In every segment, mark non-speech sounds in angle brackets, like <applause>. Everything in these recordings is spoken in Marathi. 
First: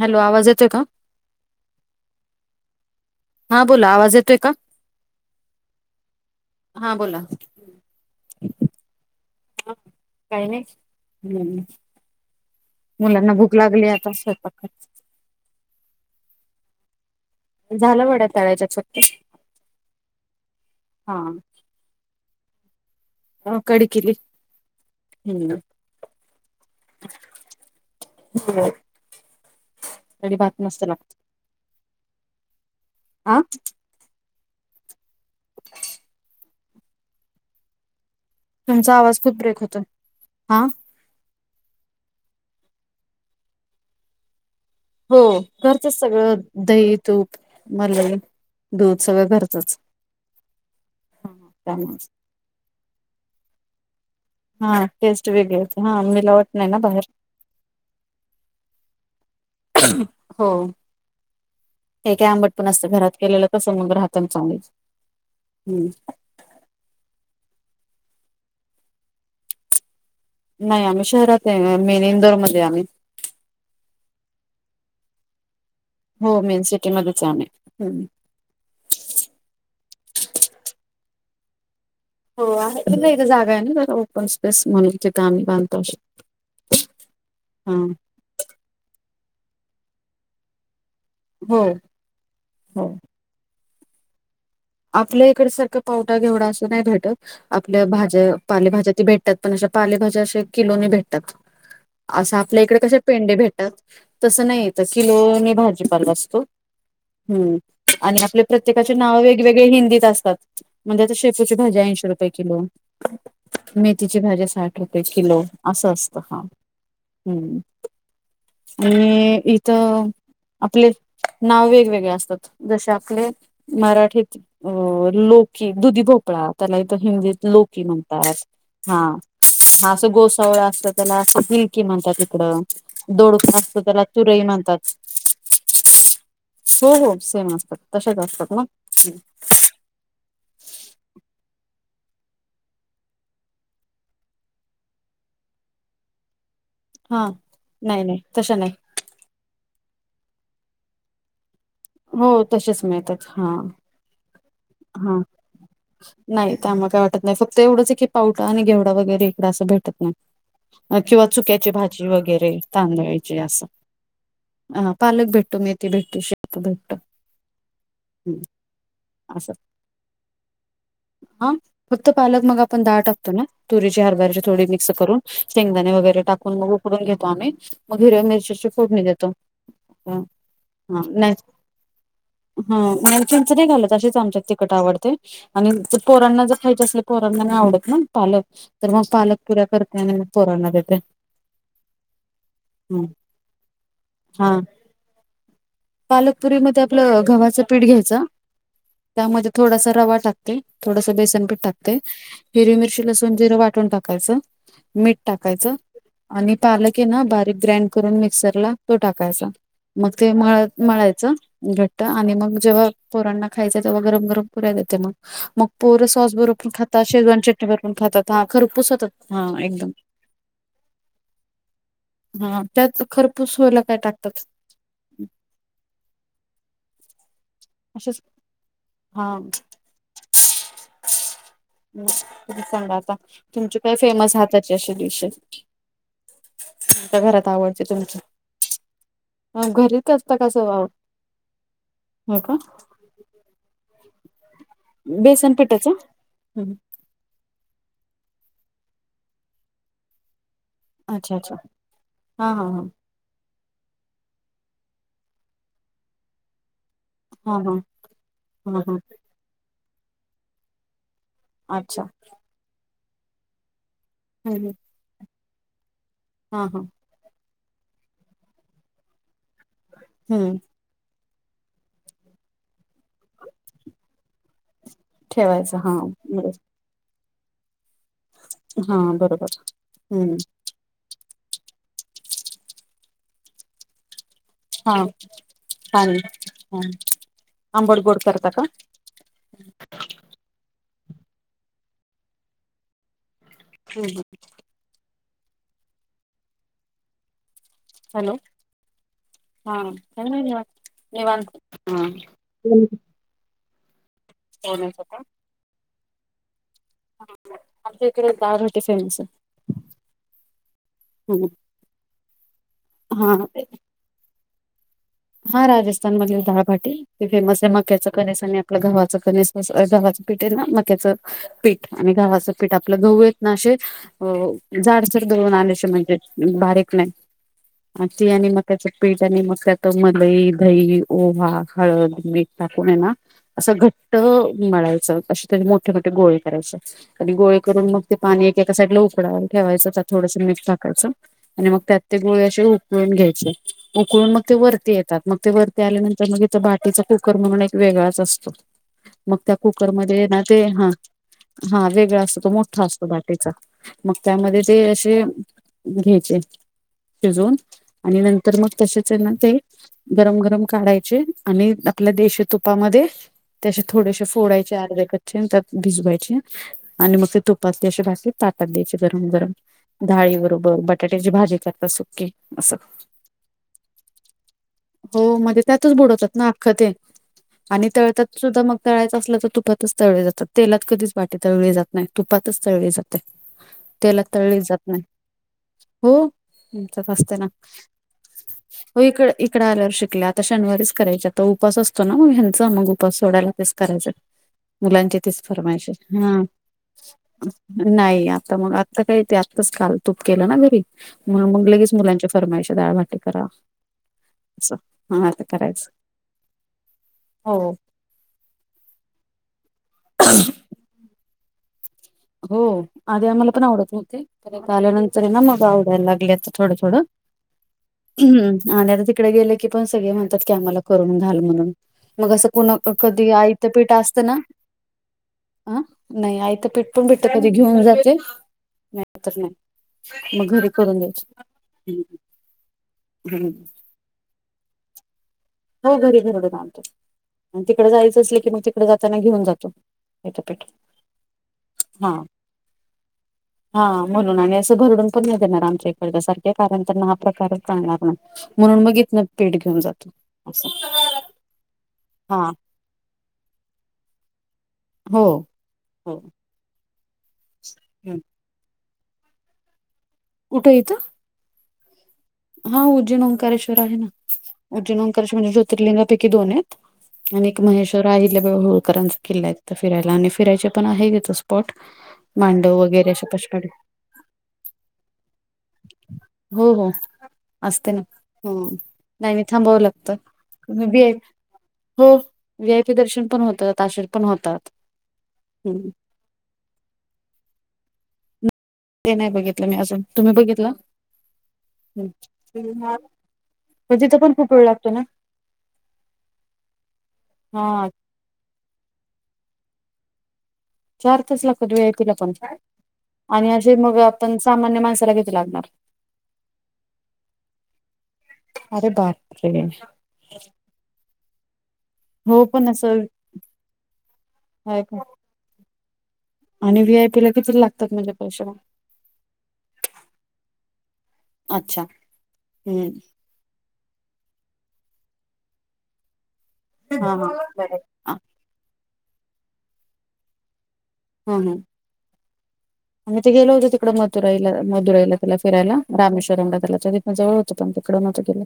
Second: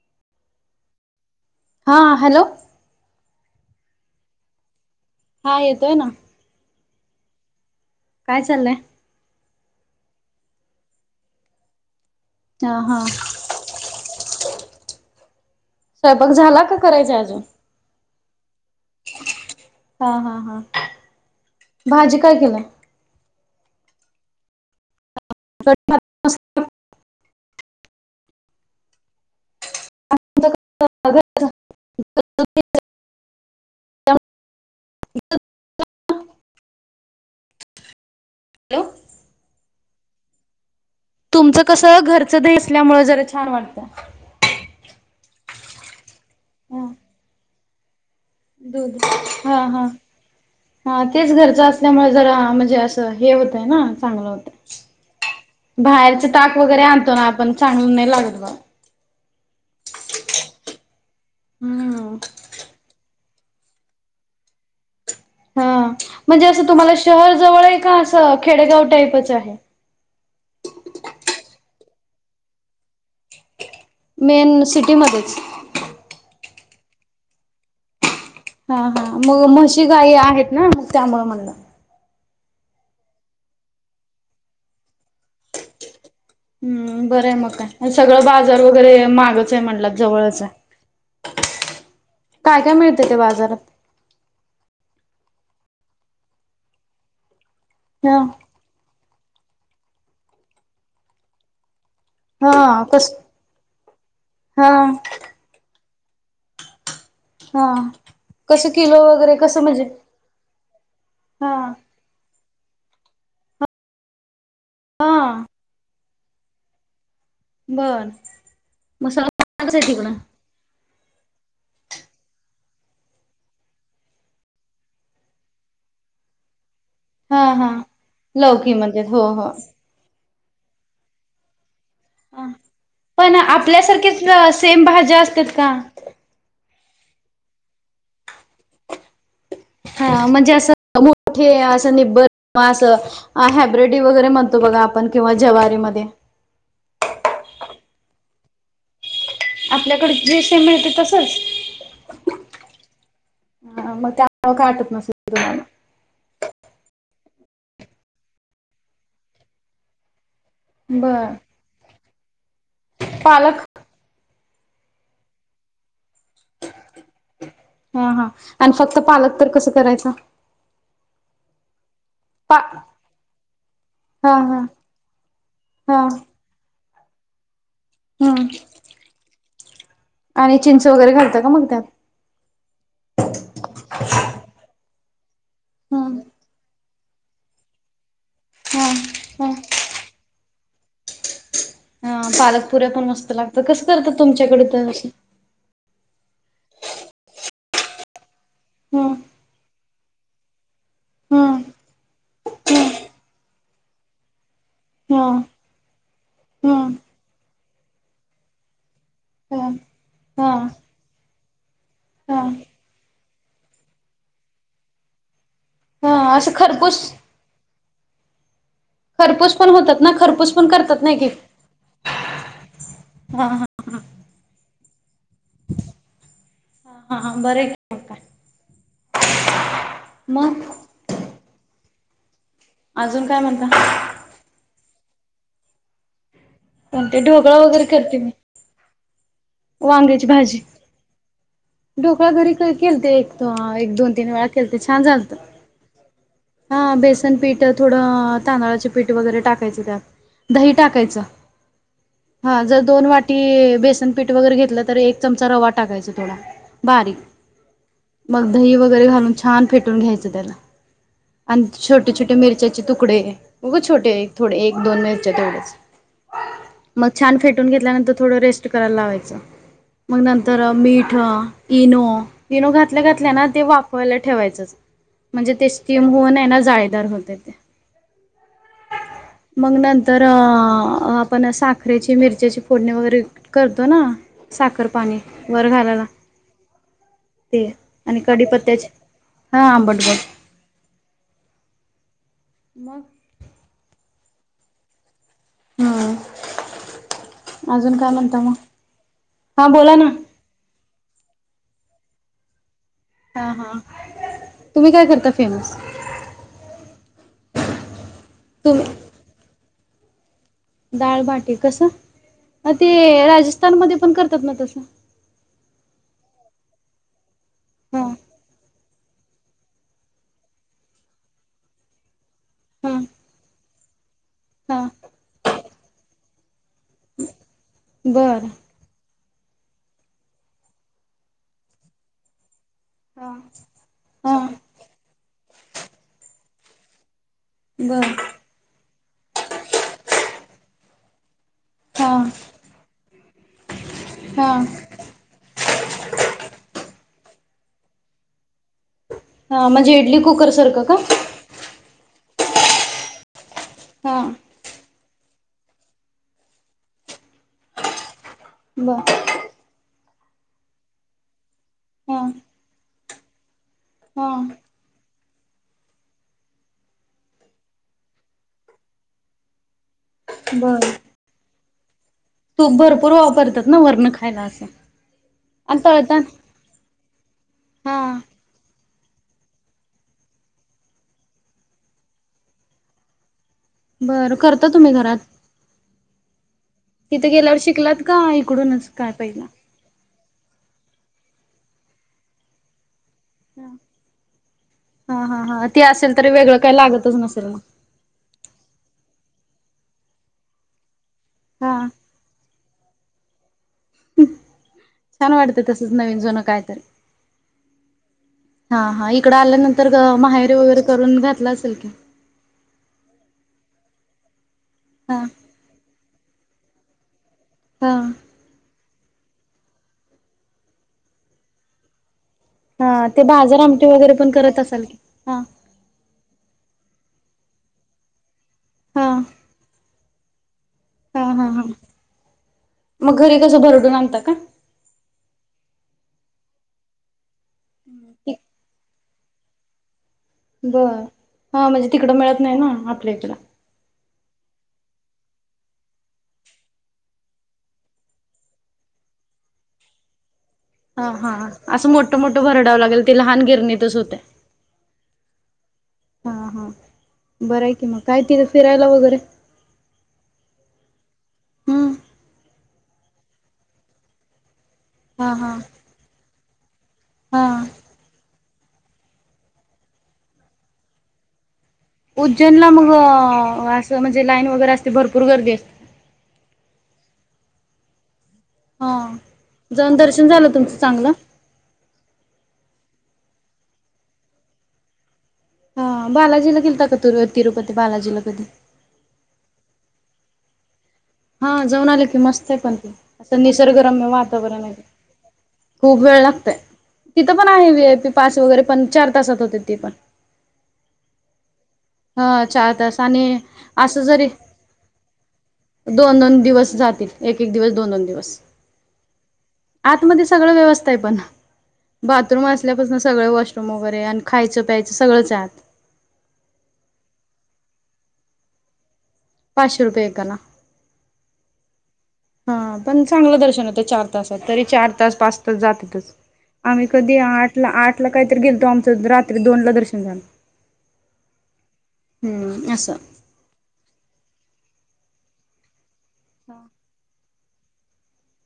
हॅलो, आवाज येतोय का? हा, हॅलो हा बोला, आवाज येतोय का? हा येतोय ना. हा बोला. काय चाललय? ह, काही नाही हम्म हा हा मुलांना भुक लागली आता स्वयपाक स्वयंपाक झाला, का करायचा अजून? झाल, वड्या तळायाच्यात फक्त. हा हा हा, हा भाजी काय केलाय? ह, कढी केली, हम्म. हो. कढी-भातं मस्त लागतो, आ तुमचा आवाज खूप ब्रेक होतोय, हा तुमच कस घरच दही असल्यामुळे जरा छान वाटतय. हो घरचच सगळ दही, तूप मलई. दूध दुध, सगळं हा घरचंच हा, हा तेच घरच त्यामुळे असल्यामुळेच तर म्हणजे असं हे होतय ना चांगलं हा टेस्ट वेगळी होते हा बाहेरच मिलावट ताक नाही वगैरे बाहेर आणतो ना. आपण चांगलं नाही लागत बा. हो. हे हम्म काय आंबट पण असत. घरात केलेलं तसं मग राहत चांगलच. हा हम्म. म्हणजे असं, तुम्हाला शहर जवळ आहे का? असं खेडेगाव टाईपचं आहे. नाही. आम्ही शहरात आहे. मेन इंदोरमध्ये आहे आम्ही. मेन सिटीमध्येच. हो. मेन सिटी मध्येच आहे आम्ही. हम. हा हा मग म्हशी गाई आहेत ना, त्यामुळ म्हणलं. हो आहे. नाही इथ जागा आहे ना. जस ओपन स्पेस म्हणून तिथं आम्ही बांधतो. हम्म. बरं आहे मग हा काय, सगळं बाजार वगैरे मागच आहे म्हणटला जवळच आहे. हो काय काय हो मिळत त्या बाजारात? आपल्या इकड सारखं पावटा, घेवढा असं नाही भेटत. आपल्या ह भाज्या पालेभाज्या ती भेटतात. पण अशा पालेभाज्या असे किलोनी भेटतात. असं आपल्या इकडे हा कसे कस पेंडे भेटतात. तसं नाही हा येत. किलो नी भाजीपाला असतो. हम्म हा आणि आपले कसं प्रत्येकाचे किलो नाव वगैरे वेग कसं वेगळे म्हणजे हिंदीत असतात. म्हणजे आता हा शेपूची भाजी ऐंशी रुपये किलो, मेथीची भाजी साठ रुपये हा किलो असं असतं. हा. हम्म बर मसाला आणि महागच आहे इथं तिकडं आपले नाव वेगवेगळे असतात. जसे आपले मराठीत अ लोकी, दुधी भोपळा. त्याला इथ हा हिंदीत हा लोकी म्हणतात. लौकी हा म्हणतात हो हो हा असं गोस वळा असतो त्याला, अस हील्की म्हणतात. इकडं पण दोडका असतो त्याला आपल्यासारखेच तुरई म्हणतात. सेम भाज्या असतात का? हो हो. सेम असतात. तशाच असतात ना. हा म्हणजे, असं मोठे, असं निब्बर असं हॅब्रेडी वगैरे म्हणतो बघा आपण. किंवा जवारीमध्ये. हा. नाही नाही तश्या नाही. आपल्याकडं जे सेम मिळतंय तसंच? हो, तसेच मिळतात हा. हा <unintelligible> नाही. त्यामुळं काही वाटत नाही. फक्त एवढंच आहे की पावटा आणि घेवडा वगैरे इकडं असं भेटत नाही. किंवा बर चुक्याची भाजी वगैरे, तांदळाची पालक असं. हा पालक भेटतो. मेथी भेटते. शेपु भेटतो. अन् फक्त पालक असं तर कसा करायचा? हा फक्त पालक पा मग आपण डाळ टाकतो ना. तुरीची, हा हरभर्याची हा थोडी मिक्स करून. शेंगदाणे हा वगैरे टाकून उकडून घेतो आम्ही, मग हिरव्या हम्म मिरचीची फोडणी देतो. हा आणि चिंच वगैरे नाही घालता का मग त्यात? हा, नाही चिंच नाही घालत. तशीच आमच्यात तिखट आवडते. आणि हम्म पोरांना जर खायचे असले पोरांना नाही आवडत ना पालक. हा तर मग पालक हा पुऱ्या करते आणि मग पोरांना देते. हा, पालकपुऱ्या पण मस्त लागतात. कसं करतात हा तुमच्याकडे ते असं? पालकपुरीमध्ये आपलं गव्हाचं पीठ घ्यायचं हम्म त्यामध्ये थोडासा रवा टाकते, थोडसं बेसनपीठ हम्म टाकते. हिरवी मिरची, लसूण, जिरं वाटून टाकायचं. मीठ हम्म टाकायचं आणि हम्म पालक आहे ना बारीक ग्रँड करून मिक्सरला तो टाकायचा. हम्म मग ते हा हा मळत, मळायचं घट्ट आणि हा मग जेव्हा पोरांना खायचं तेव्हा गरम गरम पुऱ्या देते मग, मग पोरं हा सॉस असं बरोबर पण खरपूस खातात, शेजवान चट णी बरोबर पण खातात, हा खरपूस होतात. हा खरपूस पण एकदम होतात ना, खरपूस पण करतात ना एक एक. हां त्यात खरपूस हा व्हायला काय टाकतात? हा, हा, बरंय. असंच, हा. मग? तुम्ही सांगा आता, अजून काय तुमची म्हणता काय फेमस हाताची अशी डिशय? कोणती ढोकळा वगैरे तुमची करते मी. घरीच वांग्याची असतं का भाजी, सगळं ढोकळा हो घरी का कै केलते. तेव्हा एक दोन-तीन वेळा केलते, छान झालतं, बेसन पिठाचं हं. हा बेस बेसन पीठ थोडं तांदळाचे पीठ वगैरे टाकायचं त्यात, दही टाकायचं. अच्छा अच्छा हा जर दोन वाटी बेसनपीठ वगैरे घेतलं तर एक चमचा रवा टाकायचा थोडा बारीक हा हा मग दही हा हा वगैरे घालून छान फेटून घ्यायचं त्याला, आणि छोटे अच्छा छोटे छोटे मिरच्याचे तुकडे, उगं छोटे एक थोडे एक दोन मिरच्या तेवढ्याच. हा हा. मग छान फेटून घेतल्यानंतर थोड रेस्ट करायला लावायचं मग हम्म नंतर मीठ इनो, इनो घातल्या घातल्या ना ते वाफवायला ठेवायचंच. म्हणजे ते ठेवायचं हा स्टीम होऊनयना बरोबर जाळीदार होतय ते. हा बरोबर मग नंतर हम्म. आपण साखरेची मिरच्याची फोडणी वगैरे करतो ना साखर हा पाणी वर घालायला पाणी हा ते आंबड गोड आणि करता का कडीपत्त्याचे हा आंबट गोड. मग? हम्म हम्म. हम्म अजून काय हॅलो म्हणताय मग हा बोला ना. <inaudible> निवांत हम्म. हा हा तुम्ही काय करता फेमस? आमच्या इकडे डाळ भाटी तुम्ही फेमसय. डाळभाटी कसं ते हा राजस्थानमध्ये पण करतात ना तसं? हा राजस्थान मधील डाळभाटी हे फेमसय हा मक्याच कणिश आणि आपलं घवाच कणिश गव्हाचं पीठ आहे ना मक्याचं पीठ आणि गव्हाचं पीठ, हा आपलं गहू आहेत ना असे हा जाडसर दळून आणायचं म्हणजे बारीक नाही ती बरं आणि मग मक्याच पीठ मग काय तो मलई, दही, ओवा, हळद, मीठ टाकून हायना हा असं घट्ट मळायचं अ त्याचे मोठे मोठे गोळे करायचे आणि गोळे करून मग बर ते पाणी एका साईडला उकडवायला ठेवायचं त्यात थोडंस मीठ टाकायचं आणि मग त्यात हा ती गोळे असे उकळून घ्यायचे उकळून मग हा ते वरती येतात मग ते वरती आल्यानंतर मग इथं बाटीचा कुकर म्हणून एक वेगळाच असतो. मग त्या हा म्हणजे इडली कुकरमध्ये ना कुकर ते सारखं हा का हा वेगळा असतो तो मोठा असतो बाटीचा. मग हा त्यामध्ये ते असे घ्यायचे शिजवून. आणि नंतर मग तशे बर आणि ते गरम गरम काढायचे आणि आपल्या हा देशी तुपामध्ये ते अशे थोडेसे हा फोडायचे अर्धे कच्चे आणि त्यात भिजवायचे. आणि मग ते तुपात ते अशी बाटी ताटात द्यायचे गरम गरम. डाळी बरोबर बर बटाट्याची भाजी करतात सुक्की तूप भरपूर वापरतात ना वरन खायला असं? हो म्हणजे आणि त्यातच तळतान बुडवतात ना अख्खं ते आणि हा तळतात सुद्धा मग तळायचं असलं तर तुपातच तळले जातात. तेलात कधीच बाटी तळली जात नाही तुपातच तळले जा ते तेलात बरं तळली करता जात तुम्ही नाही, घरात हो आमच्यात तिथे असते ना. गेल्यावर शिकलात का इकडून? हो इकड इकडं आल्यावर शिकले आता शनिवारीच करायच्या आता उपवास असतो ना मग ह्यांचा मग उपवास सोडायला हा तेच करायचं आहे मुलांची हा तीच हा हा ते फरमाईश असेल आहे तरी हां. वेगळं काही लागतच नसेल मग नाही आता मग आत्ता काही ते आत्ताच काल तूप केलं ना घरी. म्हणून मग हा लगेच मुलांच्या फरमाईश डाळभाटी करा. अस हां छान आता वाटतं करायचं तसंच नवीन जुनं काय हो. हां हां इकड आल्यानंतर माहेरीे वगैरे करून घातलं असेल की. हो आधी आम्हाला पण आवडत नव्हते. तर इथं हा आल्यानंतर हे ना मग आवडायला लागले आता थोडं थोडं. हां. हम्म आणि आता तिकडे गेले की पण सगळे म्हणतात की आम्हाला करून घाल म्हणून मग असं कुणा हा ते कधी बाजार आयत आमटी पीठ वगैरे असत पण ना करत असाल की हा आं नाही आयत पिठ पण भेटायला पाहिजे घेऊन जाते हा नाही तर नाही. मग घरी करून हां द्यायची हां हां मग घरी कसं भरडून आणता का? हो घरी भरडून आणतो आणि तिकडे जायचं असलं की मग तिकडे जाताना घेऊन जातो. पेठापीठ बरं! हां म्हणजे तिकडं मिळत नाही ना आपल्याइकडं. हां म्हणून आणि असं भरडून पण नाही देणार आमच्या इकडच्या सारखे कारण त्यांना हा प्रकारच चालणार नाही. म्हणून मग इथनं पिठ घेऊन जातो. असं हां हां असं मोठं मोठं हा भरडावं लागेल ते लहान गिरणीतच होतंय. हो हो. हां हां बरं आहे की मग हम्म. काय तिथे फिरायला वगैरे? कुठं इथं? हम्म हां उज्जैन ओंकारेश्वर आहे ना. उज्जैन हा ओंकारेश्वर म्हणजे हा ज्योतिर्लिंगापैकी दोन आहेत आणि एक हा महेश वर अहिल्याबाई होळकरांचा किल्ला आहे तिथं फिरायला आणि फिरायचे पण आहे इथंच. पॉट मांडव वगैरे अशे <unintelligible> तिथं म्हणजे लाईन वैगेरे असते भरपूर गर्दी असते. हो हो असते ना. हम्म हा लाईनीत थांबावं जाऊन दर्शन झालं तुमचं लागतं चांगलं? वी हो वी आई पी दर्शन पण होतात आषाढ पण होतात हम्म. हा बालाजीला गेलता का तु तिरुपती बालाजीला कधी? ते नाही बघितलं मी अजून तुम्ही बघितला? हां जाऊन आले की मस्त आहे पण ते असं पण निसर्गरम्य तिथं पण खूप वातावरण वेळ आहे. लागतो ना खूप वेळ लागतय तिथं पण आहे वी हा आय पी पास वगैरे पण चार तासात होते ती पण. चार तास लागतात वी आय पी ला पण हां चार तास आणि असे मग असं जरी आपण सामान्य माणसाला किती लागणार दोन दोन दिवस जातील. एक एक दिवस दोन दोन दिवस अरे बाप <unintelligible> आतमध्ये सगळं व्यवस्थ आहे पन. हो बाथरूम पण असं असल्यापासून सगळं वॉशरूम वगैरे, आणि खायचं- आहे प्यायचं का सगळंचं आय आत. आणि व्ही आय पी ला कितीन लागतात म्हणजे पैशे म? पाचशे रुपे एकाला. अच्छा. हा. हम्म पण चांगलं दर्शन होतं चार तासात. तरी चार तास, पाच तास जातातच. आम्ही हा हा कधी आठ ला, बरोबर आठ ला हा काहीतरी गेलतो, आमचं रात्री दोन ला दर्शन झालं. हं हं हम्म असं <unintelligible> त गेल होतो तिकड मथुराईला.. मदुराईला तिला फिरायला, रामेश्वरमला त्याला हं जवळ होंतं पन तिकडं नवतो गेलं.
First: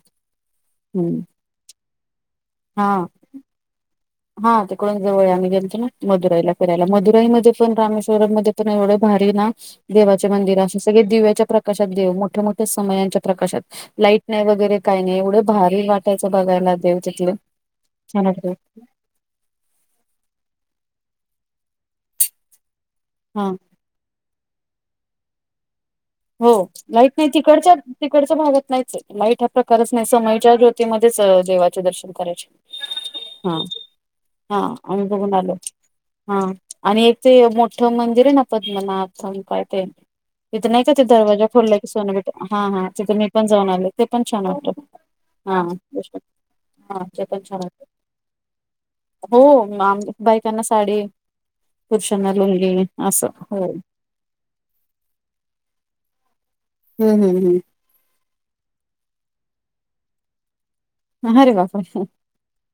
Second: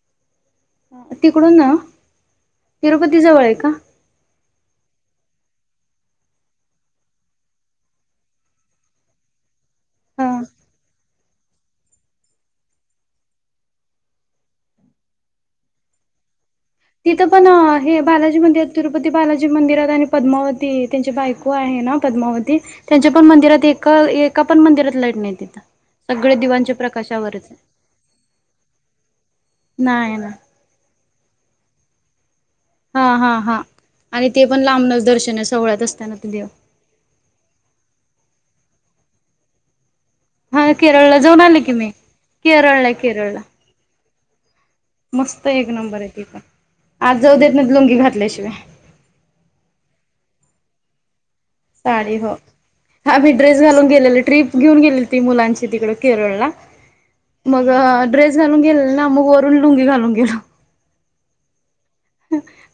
हं हम्म तिकडून, न तिरुपती जवळये का? हं तिकडून जवळये. आम्ही गेलतो न मदुराईला फिरायला. मदुराईमध्ये पण, रामेश्वरम मध्ये एवढे भारीना, देवाचे ह मंदिरं अशे सगळे दिव्याच्या प्र कशात देऊ? मोठ्या मोठ्या समयांच्या प्रकाशात लाईट नाही वगैरे काही नाही, एवढं भारी वाटायचं बघायला देव तिथं तिथले पन हे छान बालाजी वाटतं मंदिर तिरुपती बालाजी मंदिरात, आणि पद्मावती, त्यांची बायको आहे न पद्मावती त्यांच्या पण हा मंदिरात एका.. एका पन मंदिरात लाईट नाही तिथं. सगळे हो दिवांच्या लाईट नाही, प्रकाशावरच आहे तिकडच्या.. तिकडच्या भागात नाहीचये. लाईट हा प्रकारच नाही. समईच्या ज्योत् ती मध्येच अ देवाचे दर्शन कराचे. हा हा हा आणि ते पण लांबनच आम्ही बघून दर्शनं. आलो सोहळ्यात असताना हा पुजा आणि एक ते मोठं मंदिर आहे ना पद्मनाभथ काय आणि एक ते मोठ्ठ मंदिर आहे ना पद्मनाभधाम काय ते हा तिथं नाई केरळला जाऊन दरवाजा आले खोलला की मी सोन भेटं. हा हा, केरळला तिथे मी केरळला पण जाऊन आलो. ते पण छान वाटत. मस्त हा एक नंबर आहे तिथं. हा आत ते जाऊ पण देत छान नाहीत वाटत लुंगी घातल्याशिवाय. हो आम. बायकांना साडी. साडी हो. पुरुषांना लुंगी असं आम्ही ड्रेस हो घालून गेलेलो. ट्रिप घिऊन गेली होती मुलांची तिकडं केरळला, हम्म हम्म मग ड्रेस घालून गेलेलो ना, मग वरून लुंगी घालून गेलो. ह्.. ह. अरे बापरे! ! हह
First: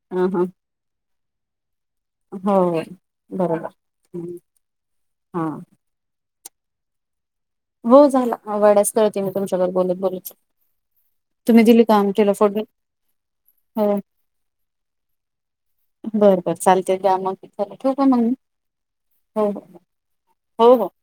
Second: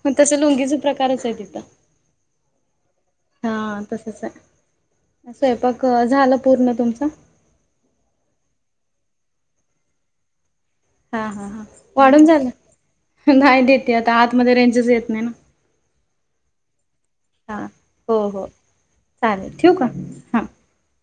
म तसं लूंगीच प्रकारच आहे तिथं. हो, बरोबर. हम्म. स्वैपाक झाला पूर्ण तुमचा? हो झाला. वड्याच तळते मी तुमच्याबर बोलत बोलत. हा हा तुम्ही हा दिली का वाढून आमटीला फोडणी झालं? नाही देते आता. आतमध्ये रेंजच येत नाही न बर बर चालते, दया मग, हा चला ठियू का हो मंग मी? हो हो चालेल ठेवू हो. का हां हो हो..